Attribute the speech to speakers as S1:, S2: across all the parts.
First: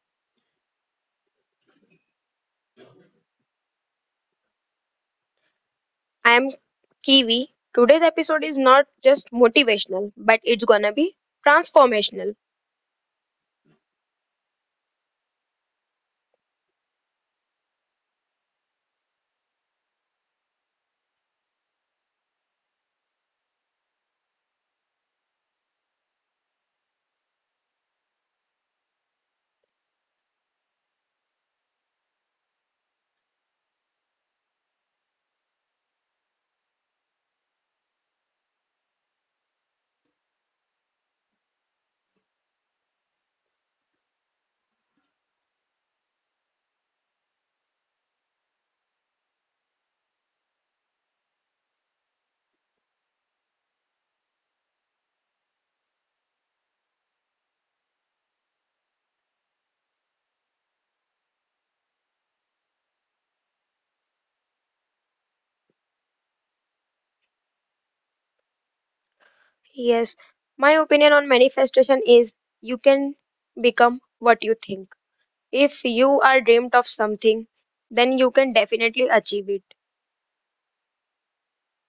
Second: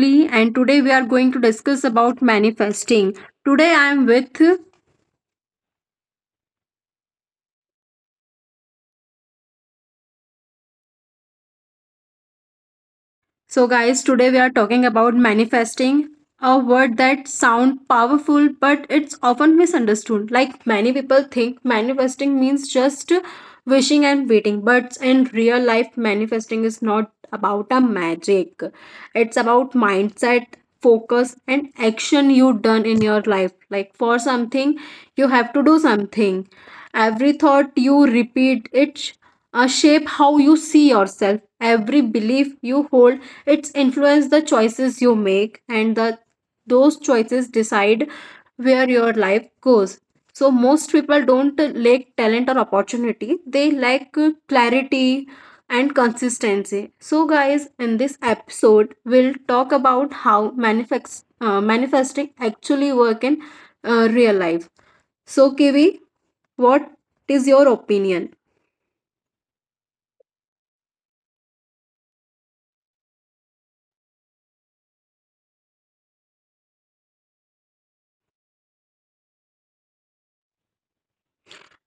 S1: Julie and today we are going to discuss about manifesting. Today I am with.
S2: I am Kiwi. Today's episode is not just motivational, but it's gonna be transformational.
S1: So, guys, today we are talking about manifesting, a word that sounds powerful but it's often misunderstood. Like many people think manifesting means just wishing and waiting, but in real life, manifesting is not about a magic. It's about mindset, focus, and action you done in your life. Like for something, you have to do something. Every thought you repeat, it shape how you see yourself. Every belief you hold, it's influence the choices you make, and the those choices decide where your life goes. So most people don't lack talent or opportunity; they lack clarity and consistency. So, guys, in this episode, we'll talk about how manifesting actually work in real life. So, Kiwi, what is your opinion?
S2: Yes, my opinion on manifestation is you can become what you think. If you are dreamed of something, then you can definitely achieve it.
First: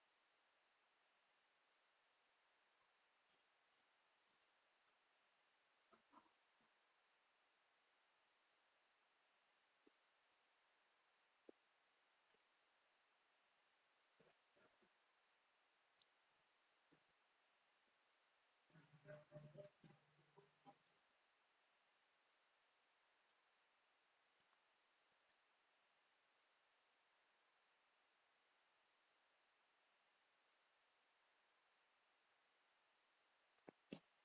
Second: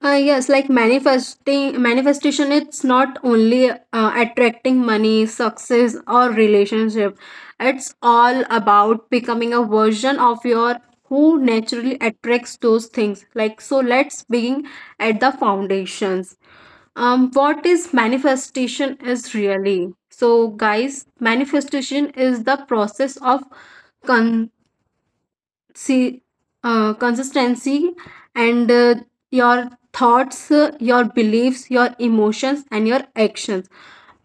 S1: Yes, like manifestation, it's not only attracting money, success, or relationship. It's all about becoming a version of your who naturally attracts those things. Like, so let's begin at the foundations. What is manifestation is really? So, guys, manifestation is the process of see consistency and your thoughts, your beliefs, your emotions, and your actions.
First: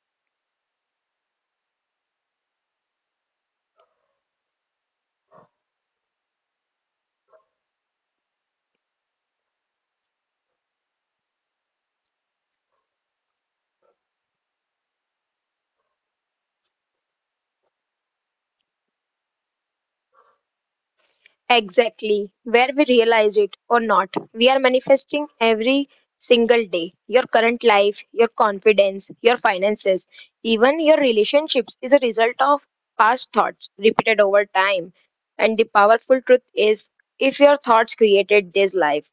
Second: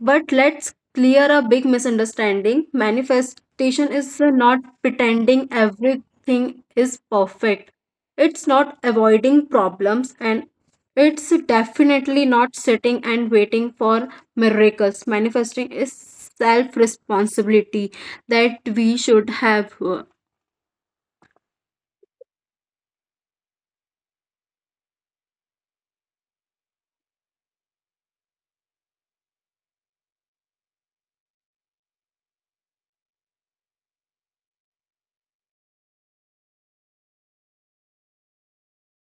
S1: But let's clear a big misunderstanding. Manifestation is not pretending everything is perfect, it's not avoiding problems, and it's definitely not sitting and waiting for miracles. Manifesting is self responsibility that we should have.
S2: Exactly, where we realize it or not, we are manifesting every single day. Your current life, your confidence, your finances, even your relationships is a result of past thoughts repeated over time. And the powerful truth is if your thoughts created this life,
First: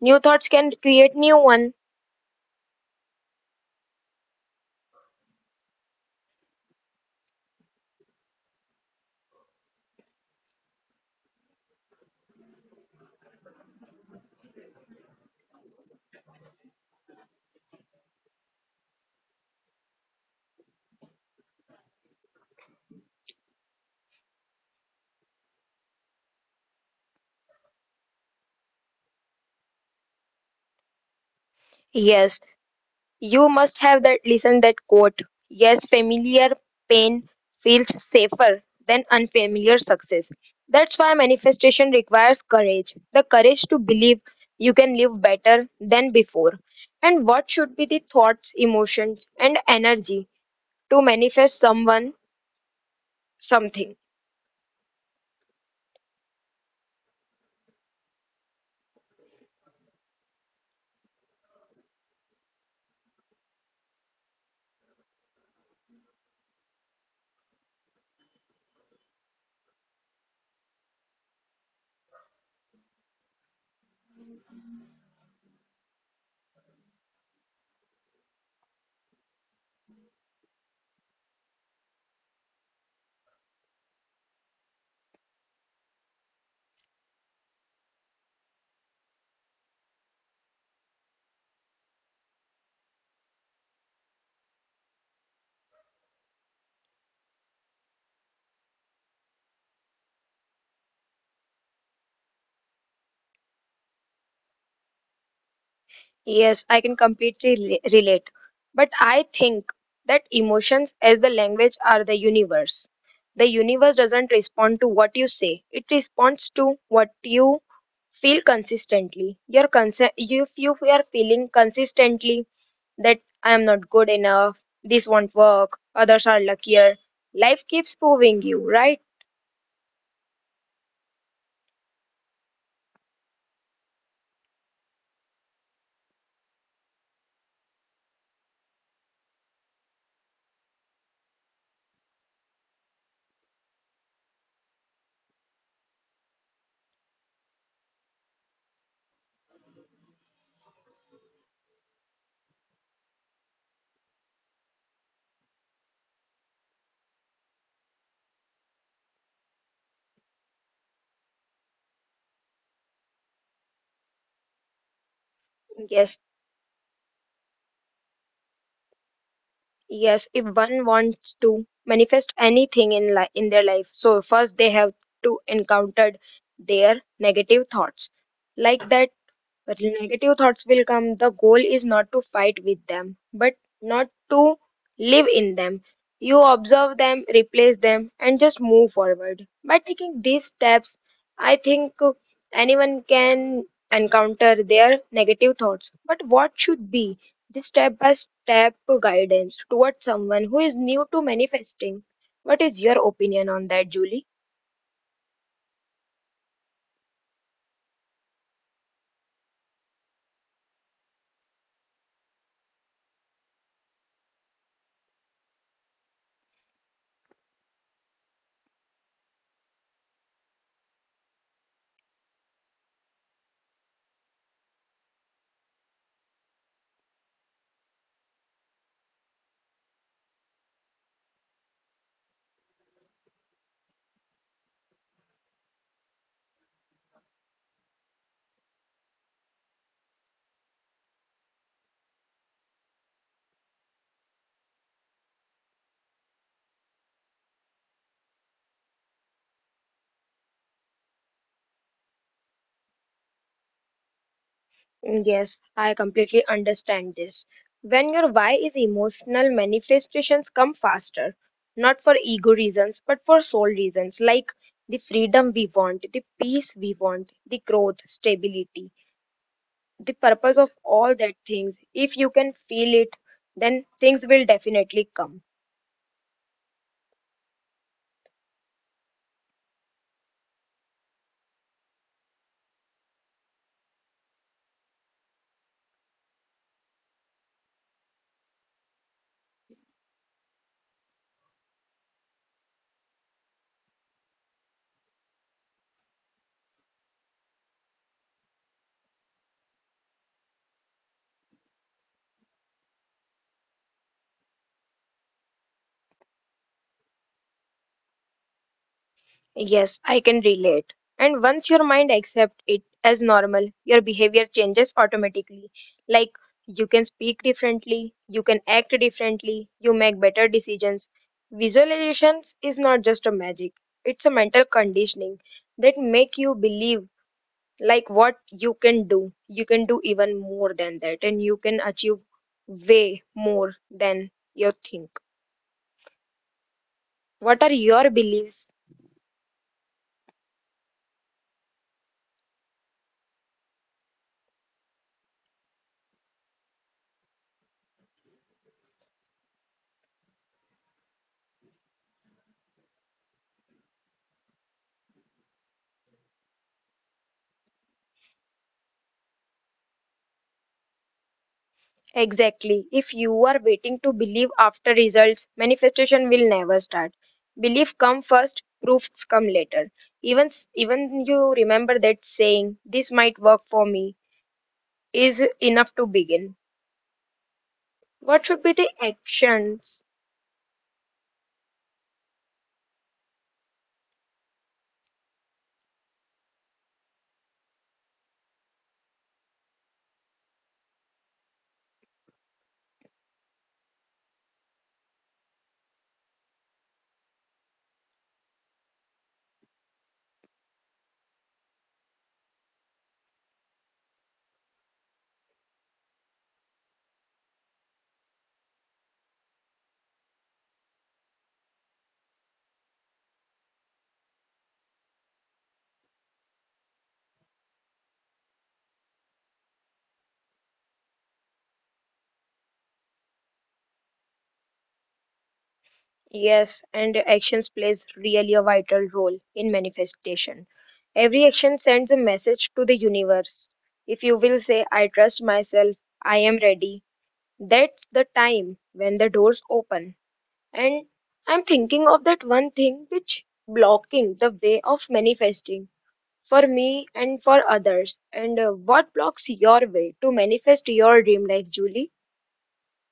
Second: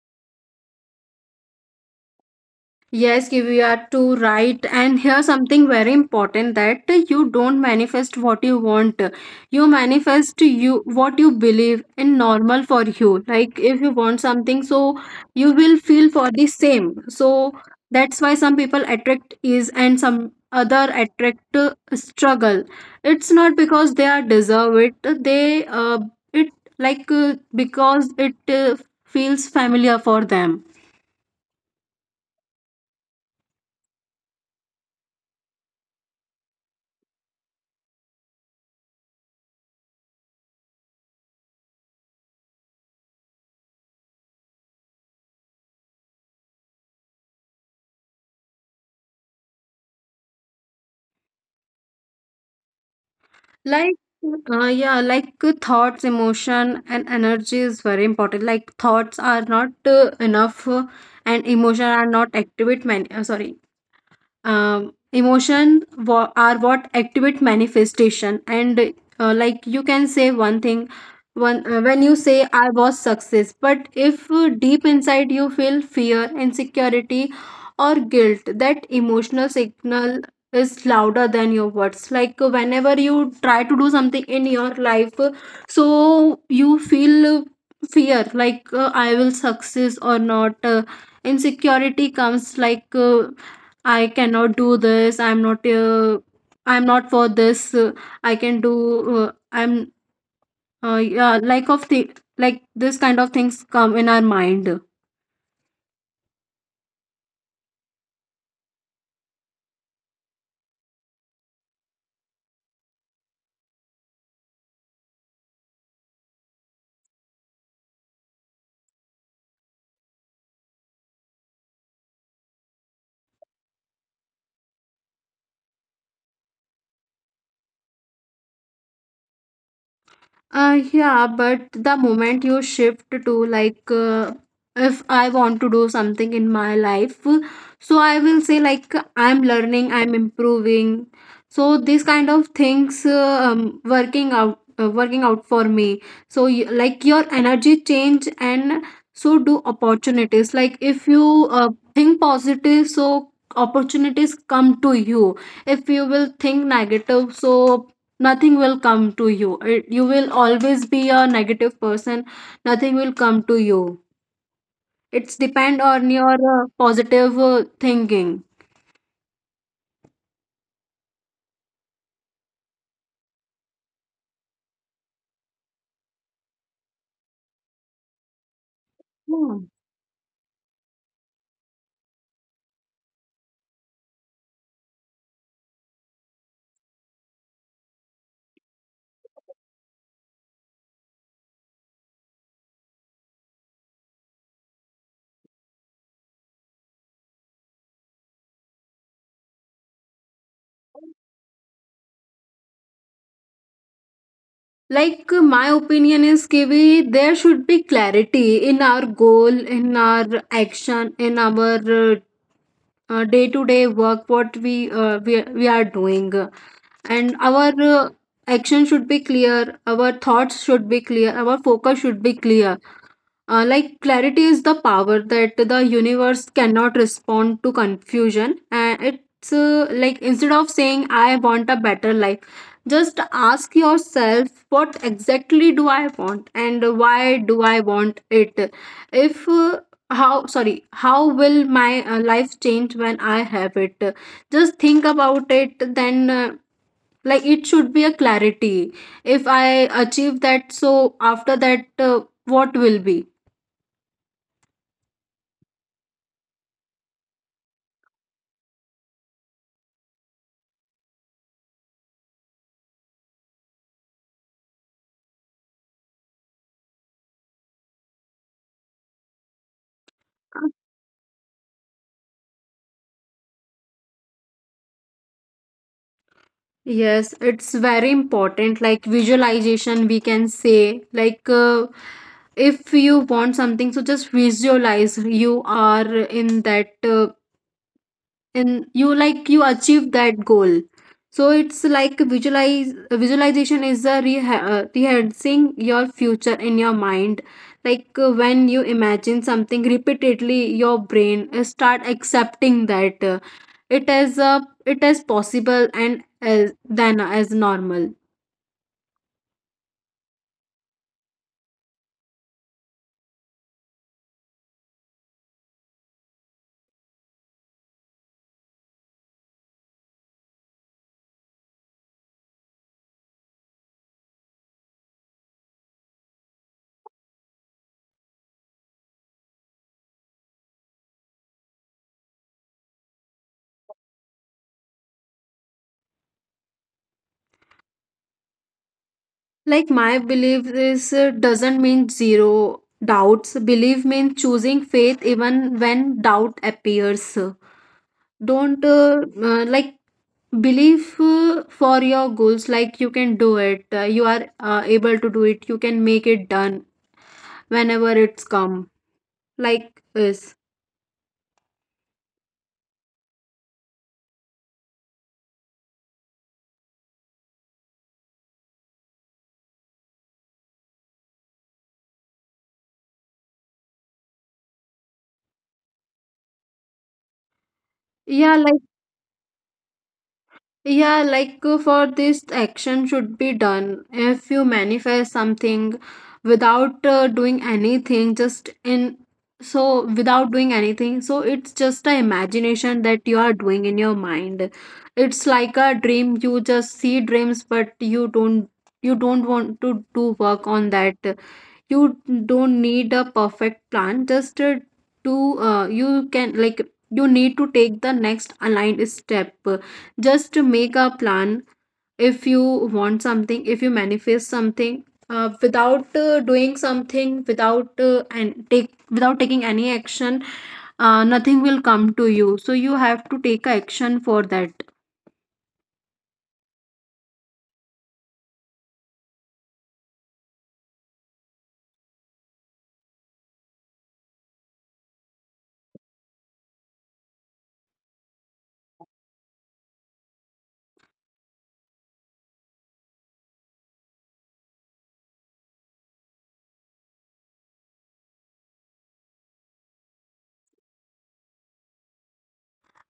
S2: new thoughts can create new one.
S1: Yes, you are too right. And here's something very important that you don't manifest what you want. You manifest you what you believe in normal for you. Like if you want something, so you will feel for the same. So that's why some people attract ease and some other attract struggle. It's not because they are deserve it. They it like Because it feels familiar for them.
S2: Yes, you must have that listened that quote. Yes, familiar pain feels safer than unfamiliar success. That's why manifestation requires courage. The courage to believe you can live better than before. And what should be the thoughts, emotions, and energy to manifest someone something?
S1: Like, yeah, like thoughts, emotion, and energy is very important. Like, thoughts are not enough, and emotion are not activate many. Sorry, are what activate manifestation. And Like you can say one thing, one when you say I was success, but if deep inside you feel fear, insecurity, or guilt, that emotional signal is louder than your words. Like whenever you try to do something in your life, so you feel fear, like I will success or not. Insecurity comes, like I cannot do this. I'm not. I'm not for this. I can do. I'm. Yeah, like this kind of things come in our mind.
S2: Yes, I can completely relate. But I think that emotions as the language are the universe. The universe doesn't respond to what you say. It responds to what you feel consistently. If you are feeling consistently that I am not good enough, this won't work, others are luckier, life keeps proving you, right?
S1: Yeah, but the moment you shift to, like, if I want to do something in my life, so I will say like I'm learning, I'm improving. So these kind of things working out for me. So like your energy change and so do opportunities. Like if you think positive, so opportunities come to you. If you will think negative, so nothing will come to you. You will always be a negative person, nothing will come to you. It's depend on
S2: Yes,
S1: your positive thinking.
S2: yes, if one wants to manifest anything in their life, so first they have to encounter their negative thoughts. Like that
S1: Hmm.
S2: but negative thoughts will come. The goal is not to fight with them, but not to live in them. You observe them, replace them, and just move forward. By taking these steps, I think anyone can encounter their negative thoughts. But what should be the step by step guidance towards someone who is new to manifesting? What is your opinion on that, Julie?
S1: Like my opinion is, Kiwi, there should be clarity in our goal, in our action, in our uh, day to day work, what we are doing, and our uh, action should be clear, our thoughts should be clear, our focus should be clear. Like clarity is the power that the universe cannot respond to confusion, and it's like instead of saying I want a better life, just ask yourself, what exactly do I want and why do I want it? If how sorry How will my life change when I have it? Just think about it. Then Like it should be a clarity. If I achieve that, so after that, what will be?
S2: Yes, I completely understand this. When your why is emotional, manifestations come faster, not for ego reasons, but for soul reasons, like the freedom we want, the peace we want, the growth, stability, the purpose of all that things. If you can feel it, then things will definitely come.
S1: Yes, it's very important. Like visualization, we can say, like, if you want something, so just visualize you are in that, in you like you achieve that goal. So it's like visualize visualization is a rehearsing your future in your mind. Like when you imagine something repeatedly, your brain start accepting that it is possible and than as normal.
S2: Yes, I can relate. And once your mind accepts it as normal, your behavior changes automatically. Like you can speak differently, you can act differently, you make better decisions. Visualizations is not just a magic, it's a mental conditioning that make you believe like what you can do. You can do even more than that and you can achieve way more than you think. What are your beliefs?
S1: Like my belief is doesn't mean zero doubts. Belief means choosing faith even when doubt appears. Don't believe for your goals, like you can do it, you are able to do it, you can make it done whenever it's come. Like is.
S2: Exactly. If you are waiting to believe after results, manifestation will never start. Belief come first, proofs come later. Even you remember that saying, this might work for me is enough to begin. What should
S1: yeah
S2: be
S1: like
S2: the actions?
S1: Yeah, like for this, action should be done. If you manifest something without doing anything, just in so without doing anything, so it's just a imagination that you are doing in your mind. It's like a dream. You just see dreams, but you don't want to do work on that. You don't need a perfect plan, just to you can, like, you need to take the next aligned step, just to make a plan. If you want something, if you manifest something without doing something, without and take without taking any action, nothing will come to you. So you have to take action for that.
S2: Yes, and actions plays really a vital role in manifestation. Every action sends a message to the universe. If you will say, I trust myself, I am ready, that's the time when the doors open. And I'm thinking of that one thing which blocking the way of manifesting for me and for others. And what blocks your way to manifest your dream life, Julie?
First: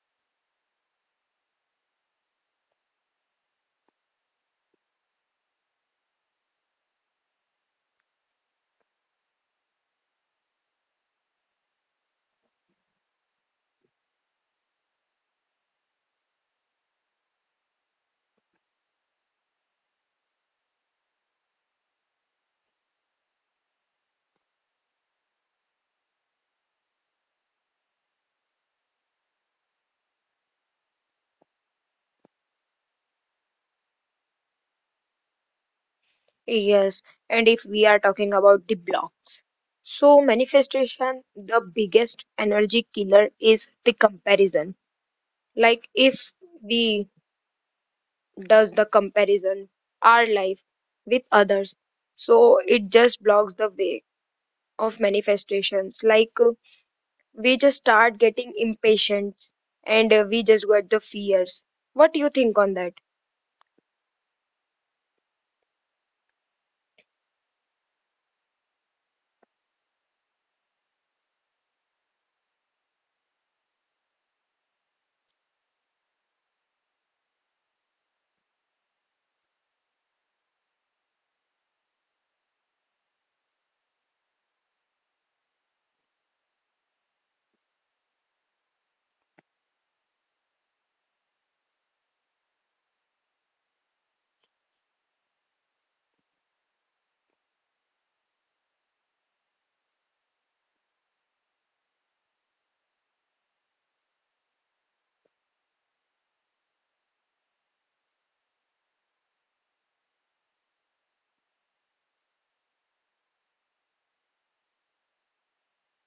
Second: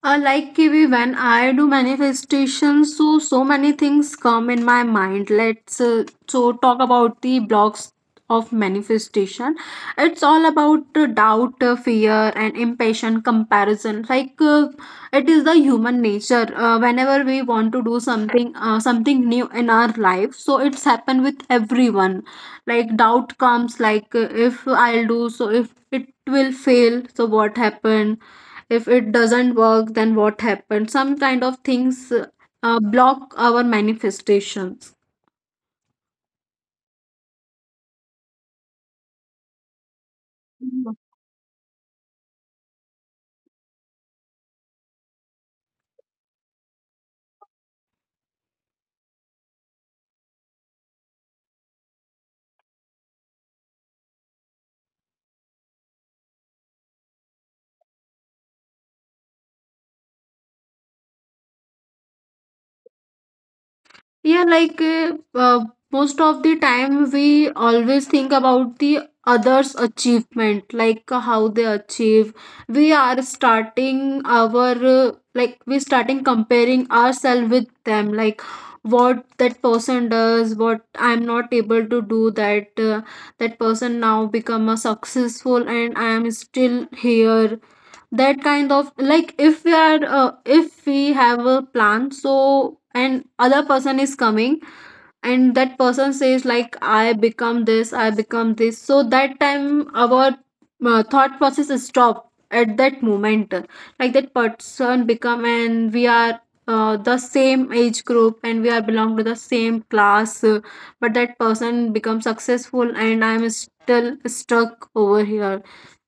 S1: Like, Kiwi, when I do manifestation, so so many things come in my mind. Let's talk about the blocks of manifestation. It's all about doubt, fear, and impatient comparison. Like it is the human nature. Whenever we want to do something, something new in our life, so it's happened with everyone. Like doubt comes, like if I'll do, so if it will fail, so what happened? If it doesn't work, then what happened? Some kind of things block our manifestations.
S2: Yes. And if we are talking about the blocks. So, manifestation, the biggest energy killer is the comparison. Like, if we does the comparison our life with others, so it just blocks the way of manifestations. Like, we just start getting impatient, and we just get the fears. What do you think on that?
S1: Yeah, like most of the time we always think about the others' achievement, like how they achieve. We starting comparing ourselves with them, like what that person does, what I'm not able to do. That person now become a successful, and I am still here. That kind of, like, if we are if we have a plan, so, and other person is coming and that person says like I become this. So that time our thought process is stopped at that moment. Like that person become and we are the same age group and we are belong to the same class, but that person become successful and I'm still stuck over here.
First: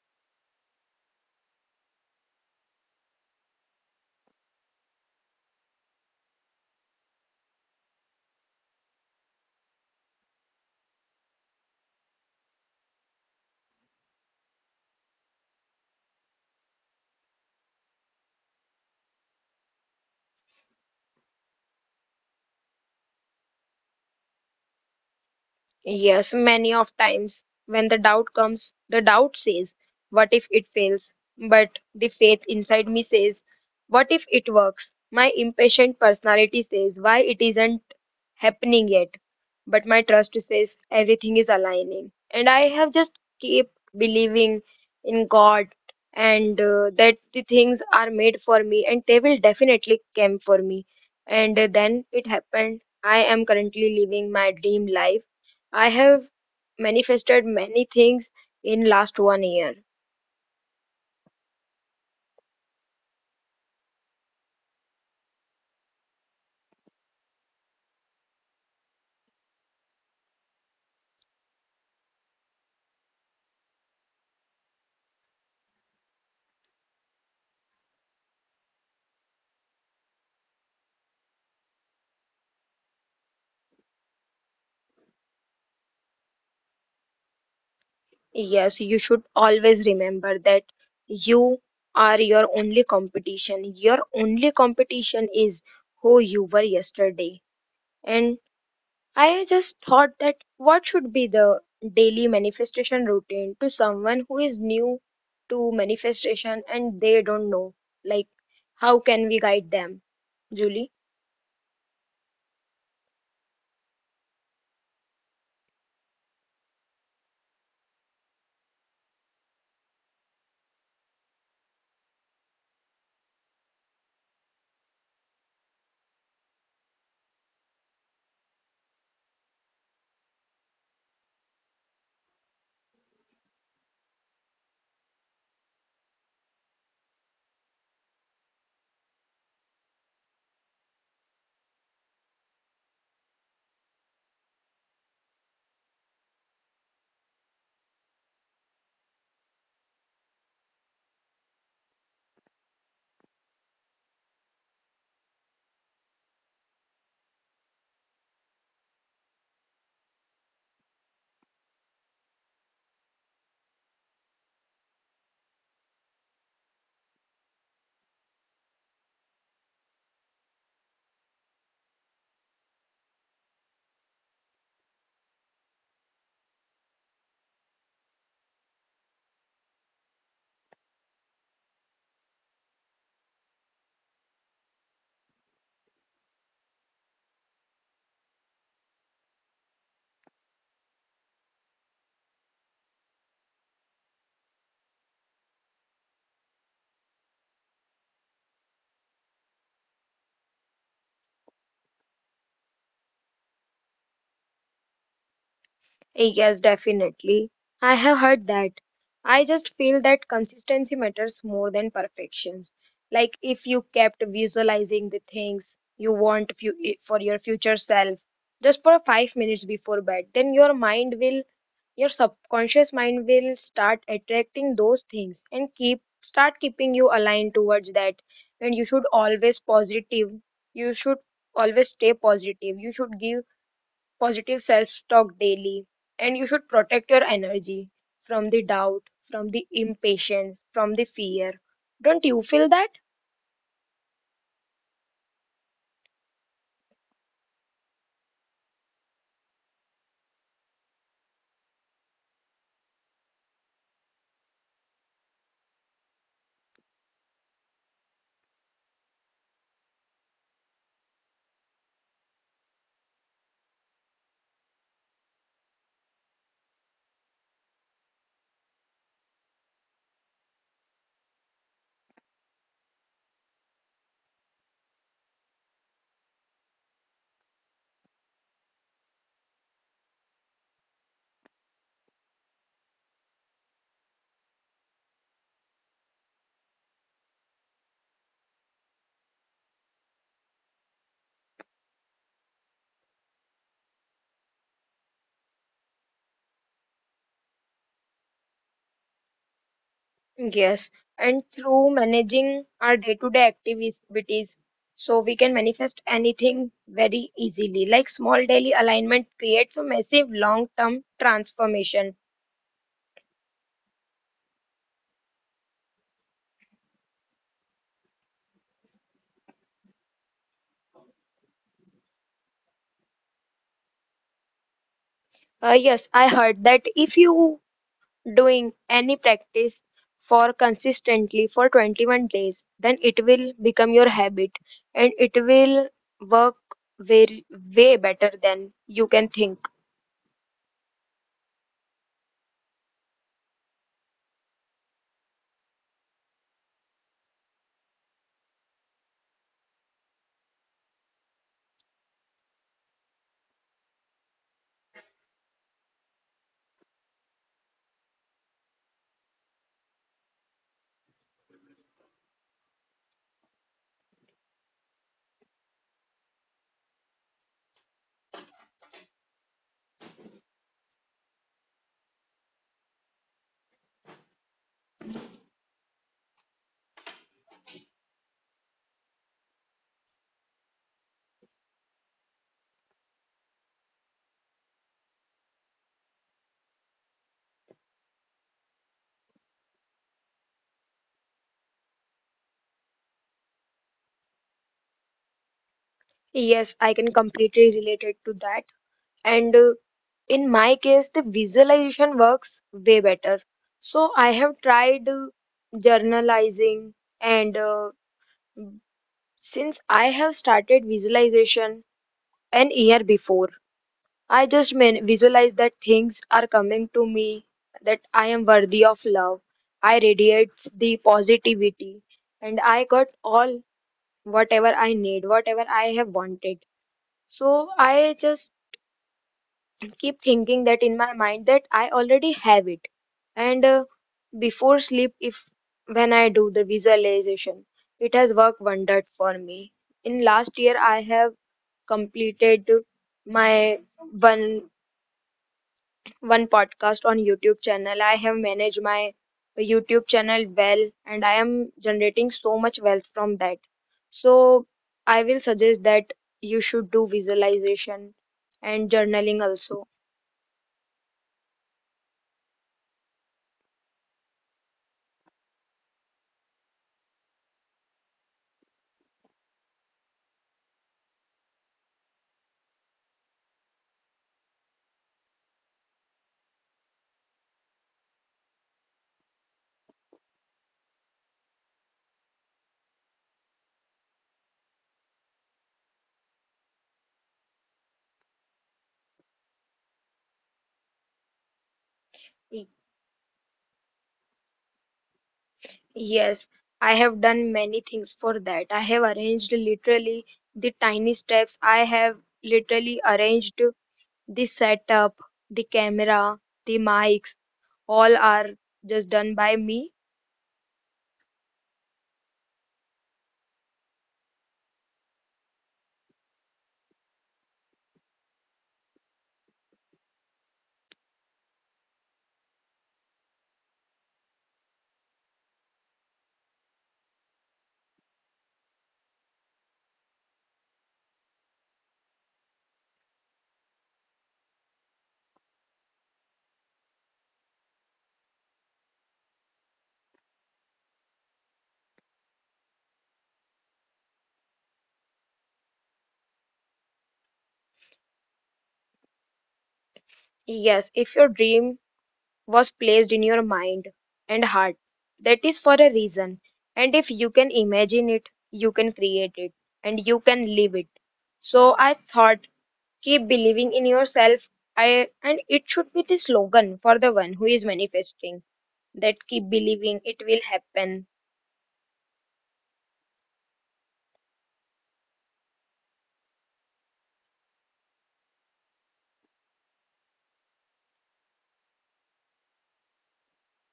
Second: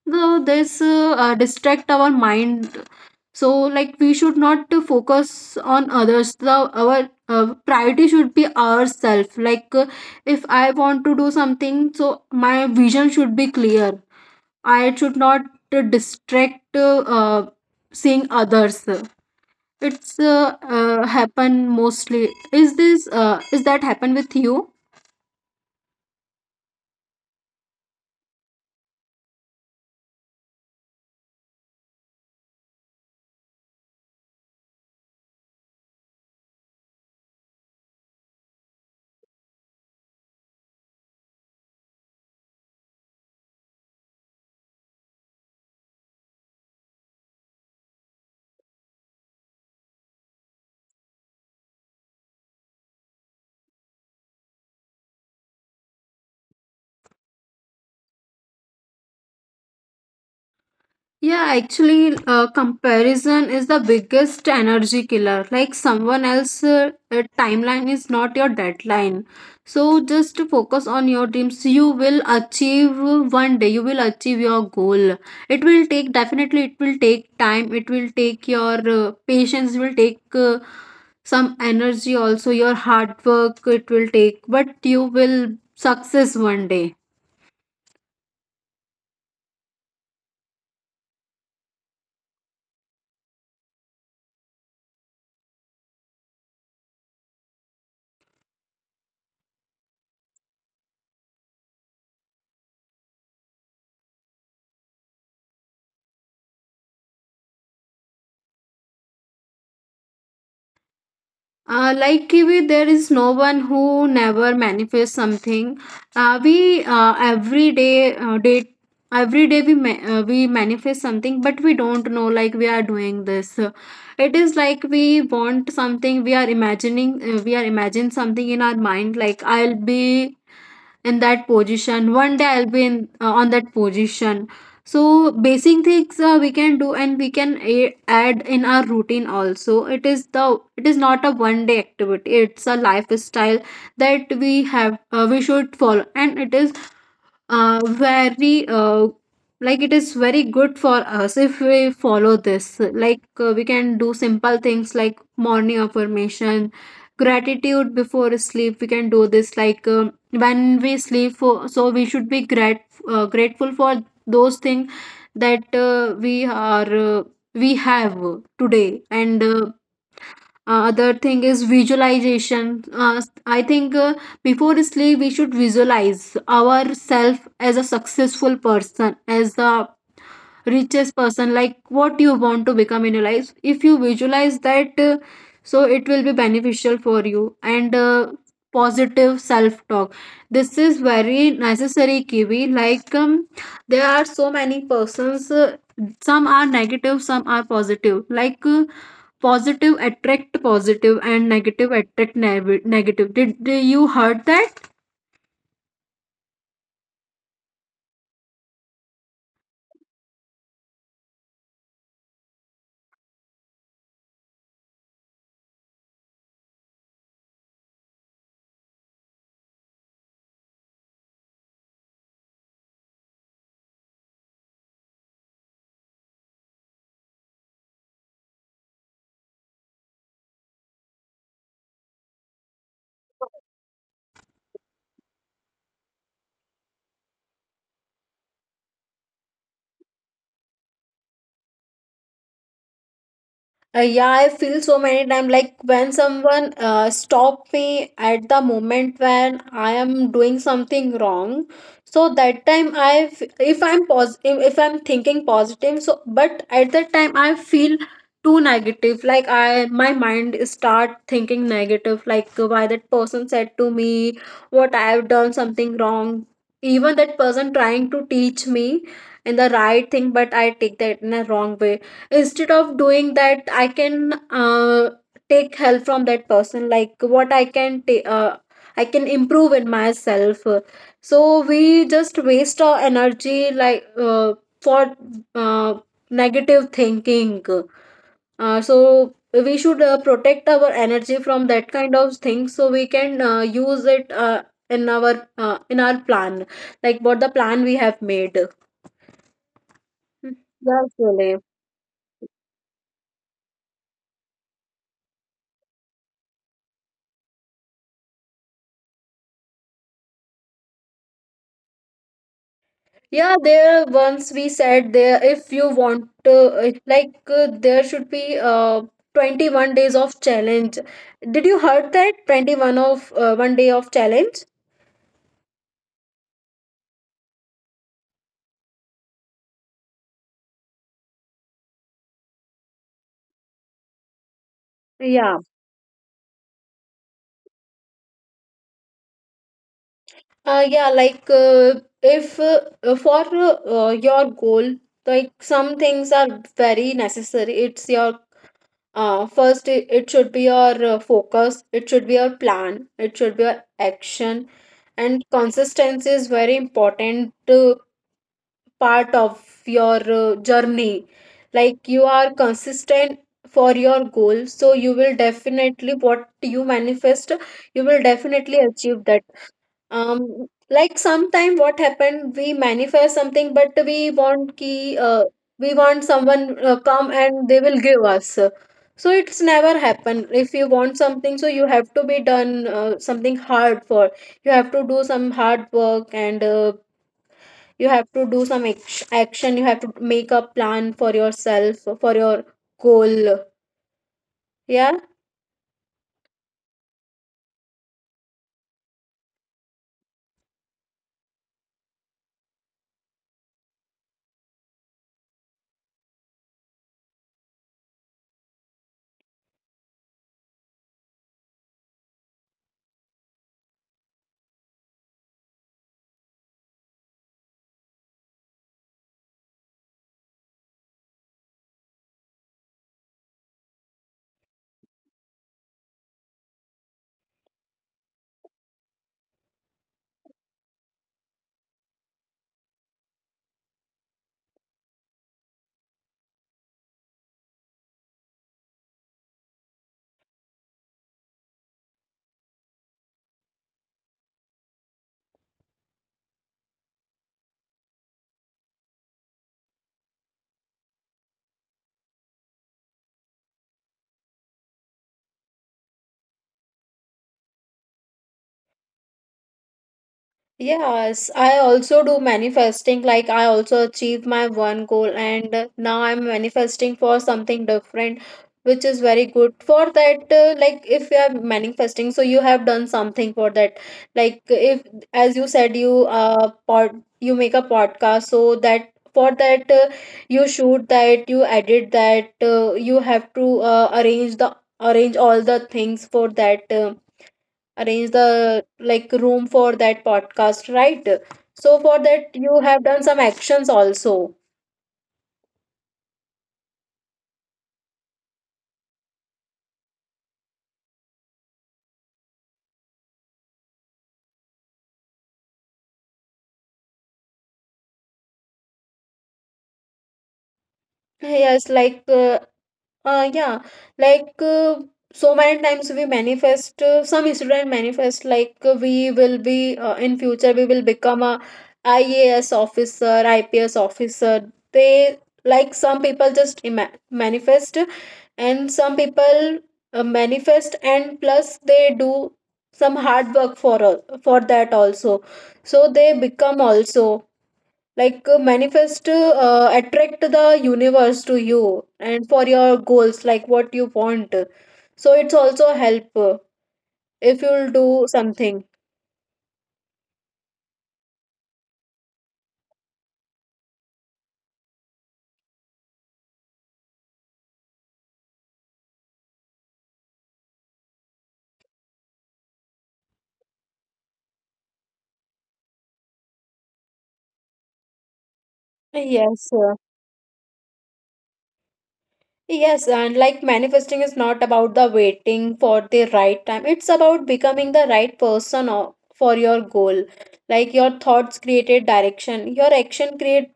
S1: No, this distract our mind. So, like we should not to focus on others. The Our priority should be ourself, like, if I want to do something, so my vision should be clear. I should not distract, seeing others. It's happen mostly. Is that happen with you?
S2: Yes, many of times when the doubt comes, the doubt says, what if it fails? But the faith inside me says, what if it works? My impatient personality says, why it isn't happening yet? But my trust says everything is aligning. And I have just kept believing in God and that the things are made for me and they will definitely come for me. And then it happened. I am currently living my dream life. I have manifested many things in last 1 year.
S1: Yeah, actually, comparison is the biggest energy killer. Like someone else's timeline is not your deadline. So just to focus on your dreams. You will achieve one day. You will achieve your goal. It will take definitely. It will take time. It will take your patience. Will take some energy also. Your hard work. It will take, but you will success one day.
S2: Yes, you should always remember that you are your only competition. Your only competition is who you were yesterday. And I just thought that what should be the daily manifestation routine to someone who is new to manifestation and they don't know? Like, how can we guide them, Julie?
S1: Like, Kiwi, there is no one who never manifests something. We every day, day, Every day we we manifest something, but we don't know like we are doing this. It is like we want something, we are imagining, we are imagine something in our mind. Like I'll be in that position one day, I'll be in, on that position. So basic things we can do and we can add in our routine also. It is the, it is not a one day activity, it's a lifestyle that we have, we should follow. And it is very like, it is very good for us if we follow this. Like we can do simple things like morning affirmation, gratitude before sleep. We can do this, like, when we sleep for, so we should be grateful for those things that we are, uh, we have today. And other thing is visualization. I think before sleep we should visualize ourselves as a successful person, as the richest person. Like what you want to become in your life. If you visualize that, so it will be beneficial for you. And positive self talk. This is very necessary, Kiwi. Like there are so many persons. Some are negative, some are positive. Like, positive attract positive and negative attract negative. Did you heard that?
S2: Yes, definitely. I have heard that. I just feel that consistency matters more than perfections. Like if you kept visualizing the things you want for your future self just for 5 minutes before bed, then your mind will, your subconscious mind will start attracting those things and keep start keeping you aligned towards that. And you should always positive. You should always stay positive. You should give positive self-talk daily, and you should protect your energy from the doubt, from the impatience, from the fear. Don't you feel that?
S1: Yeah, I feel so many times like when someone stop me at the moment when I am doing something wrong. So that time if I'm positive, if I'm thinking positive, so but at that time I feel too negative. Like my mind start thinking negative. Like why that person said to me, what I have done something wrong. Even that person trying to teach me in the right thing, but I take that in a wrong way instead of doing that I can take help from that person like what I can I can improve in myself, so we just waste our energy like for uh, negative thinking, so we should protect our energy from that kind of things so we can use it in our in our plan, like what the plan we have made.
S2: Yes,
S1: Yes,
S2: and
S1: really.
S2: through managing our day-to-day activities, so we can manifest anything very easily. Like small daily alignment creates a massive long-term transformation.
S1: Yeah, there once we said there if you want to like there should be 21 days of challenge. Did you heard that 21 of one day of challenge?
S2: Yes, I heard that if you doing any practice for consistently for 21 days, then it will become your habit and it
S1: Yeah.
S2: will work very way better than you can think.
S1: Yeah, like if for your goal, like some things are very necessary. It's your first, it should be your focus, it should be your plan, it should be your action, and consistency is very important. Part of your journey, like you are consistent for your goal, so you will definitely what you manifest you will definitely achieve that. um like sometime what happened, we manifest something, but we want ki, uh, we want someone come and they will give us. So it's never happen. If you want something, so you have to be done something hard for, you have to do some hard work, and you have to do some action, you have to make a plan for yourself for your goal. Yeah.
S2: Yes, I can completely relate it to that. And in my case, the visualization works way better. So I have tried journalizing, and since I have started visualization an year before, I just mean visualize that things are coming to me, that I am worthy of love. I radiates the positivity and I got all whatever I need, whatever I have wanted. So I just keep thinking that in my mind that I already have it. And before sleep, if when I do the visualization, it has worked wonders for me. In last year, I have completed my 1 one podcast on YouTube channel. I have managed my YouTube channel well and I am generating so much wealth from that. So I will suggest that you should do visualization and journaling also.
S1: Yes, I also do manifesting. Like, I also achieve my one goal, and now I'm manifesting for something different, which is very good. For that, like, if you are manifesting, so you have done something for that. Like, if, as you said, you you make a podcast, so that for that you shoot that, you edit that, you have to arrange the arrange all the things for that. Arrange the like room for that podcast, right? So for that
S2: Y-
S1: you have done some actions also.
S2: Yes, I have done many things for that. I have arranged literally the tiny steps. I have literally arranged the setup, the camera, the mics, all are just done by me.
S1: Yes, like Uh, yeah, like uh, so many times we manifest, some student manifest like we will be in future we will become a IAS officer, IPS officer. They, like some people just ima manifest, and some people manifest and plus they do some hard work for that also. So they become also. Like manifest, attract the universe to you and for your goals, like what you want. So it's also help if you'll do something.
S2: Yes, if your dream was placed in your mind and heart. That is for a reason. And if you can imagine it, you can create it and you can live it. So I thought, keep believing in yourself. I and it should be the slogan for the one who is manifesting that keep
S1: Yes.
S2: believing it will happen.
S1: Yes, and like manifesting is not about the waiting for the right time. It's about becoming the right for your goal. Like your thoughts created direction, your action create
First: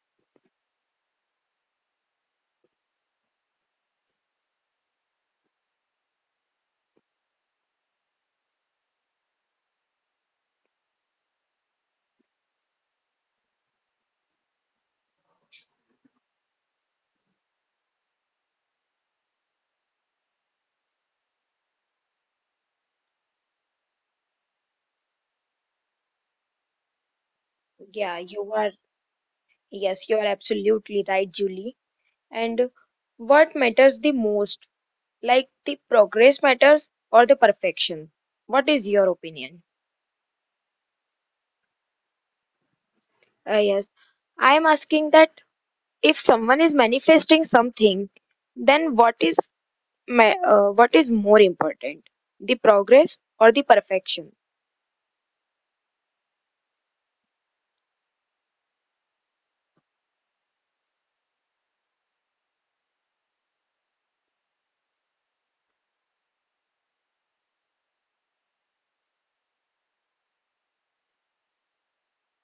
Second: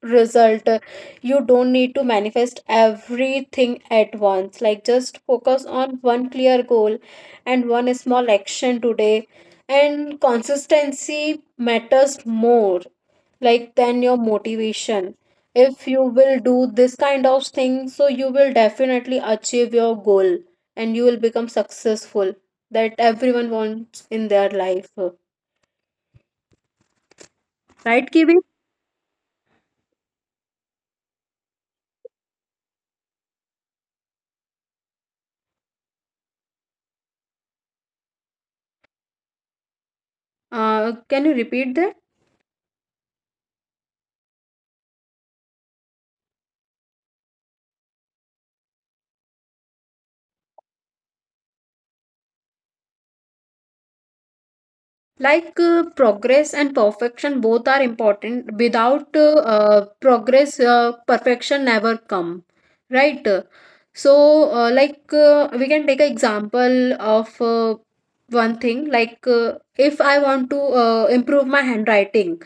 S1: result. You don't need to manifest everything at once. Like just focus on one clear goal and one small action today. And consistency matters more like than your motivation. If you will do this kind of thing, so you will definitely achieve your goal and you will become successful, that everyone wants in their life, right,
S2: Yeah,
S1: kibi?
S2: you are. Yes, you are absolutely right, Julie. And what matters the most, like the progress matters or the perfection? What is your opinion?
S1: Can you repeat that?
S2: Yes. I am asking that if someone is manifesting something, then what is more important, the progress or the perfection?
S1: Like, progress and perfection both are important. Without progress, perfection never come, right? So like we can take an example of one thing, like if I want to improve my handwriting,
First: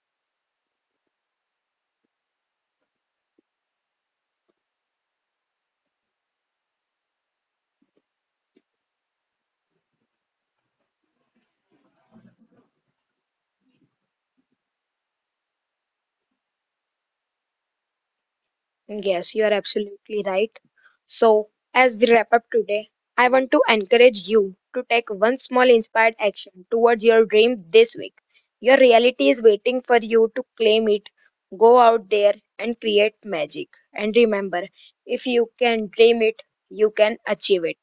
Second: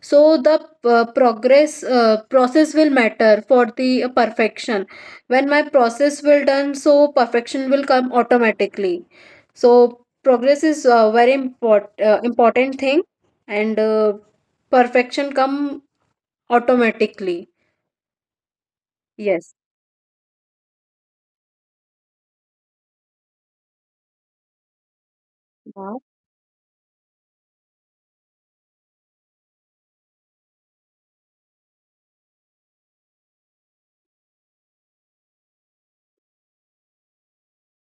S1: so the progress, process will matter for the perfection. When my process will done, so perfection will come automatically. So progress is a very important thing, and perfection come automatically.
S2: Yes, you are
S1: Yes.
S2: absolutely right. So, as we wrap up today, I want to encourage you to take one small
S1: Yeah.
S2: inspired action towards your dream this week. Your reality is waiting for you to claim it. Go out there and create magic. And remember, if you can dream it, you can achieve it.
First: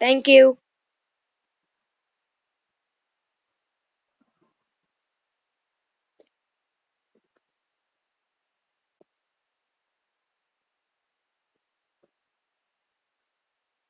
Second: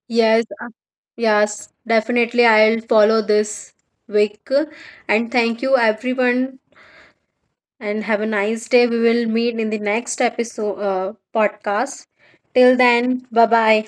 S2: Thank
S1: Yes,
S2: you.
S1: yes definitely I'll follow this week, and thank you everyone, and have a nice day. We will meet in the next episode podcast. Till then, bye bye.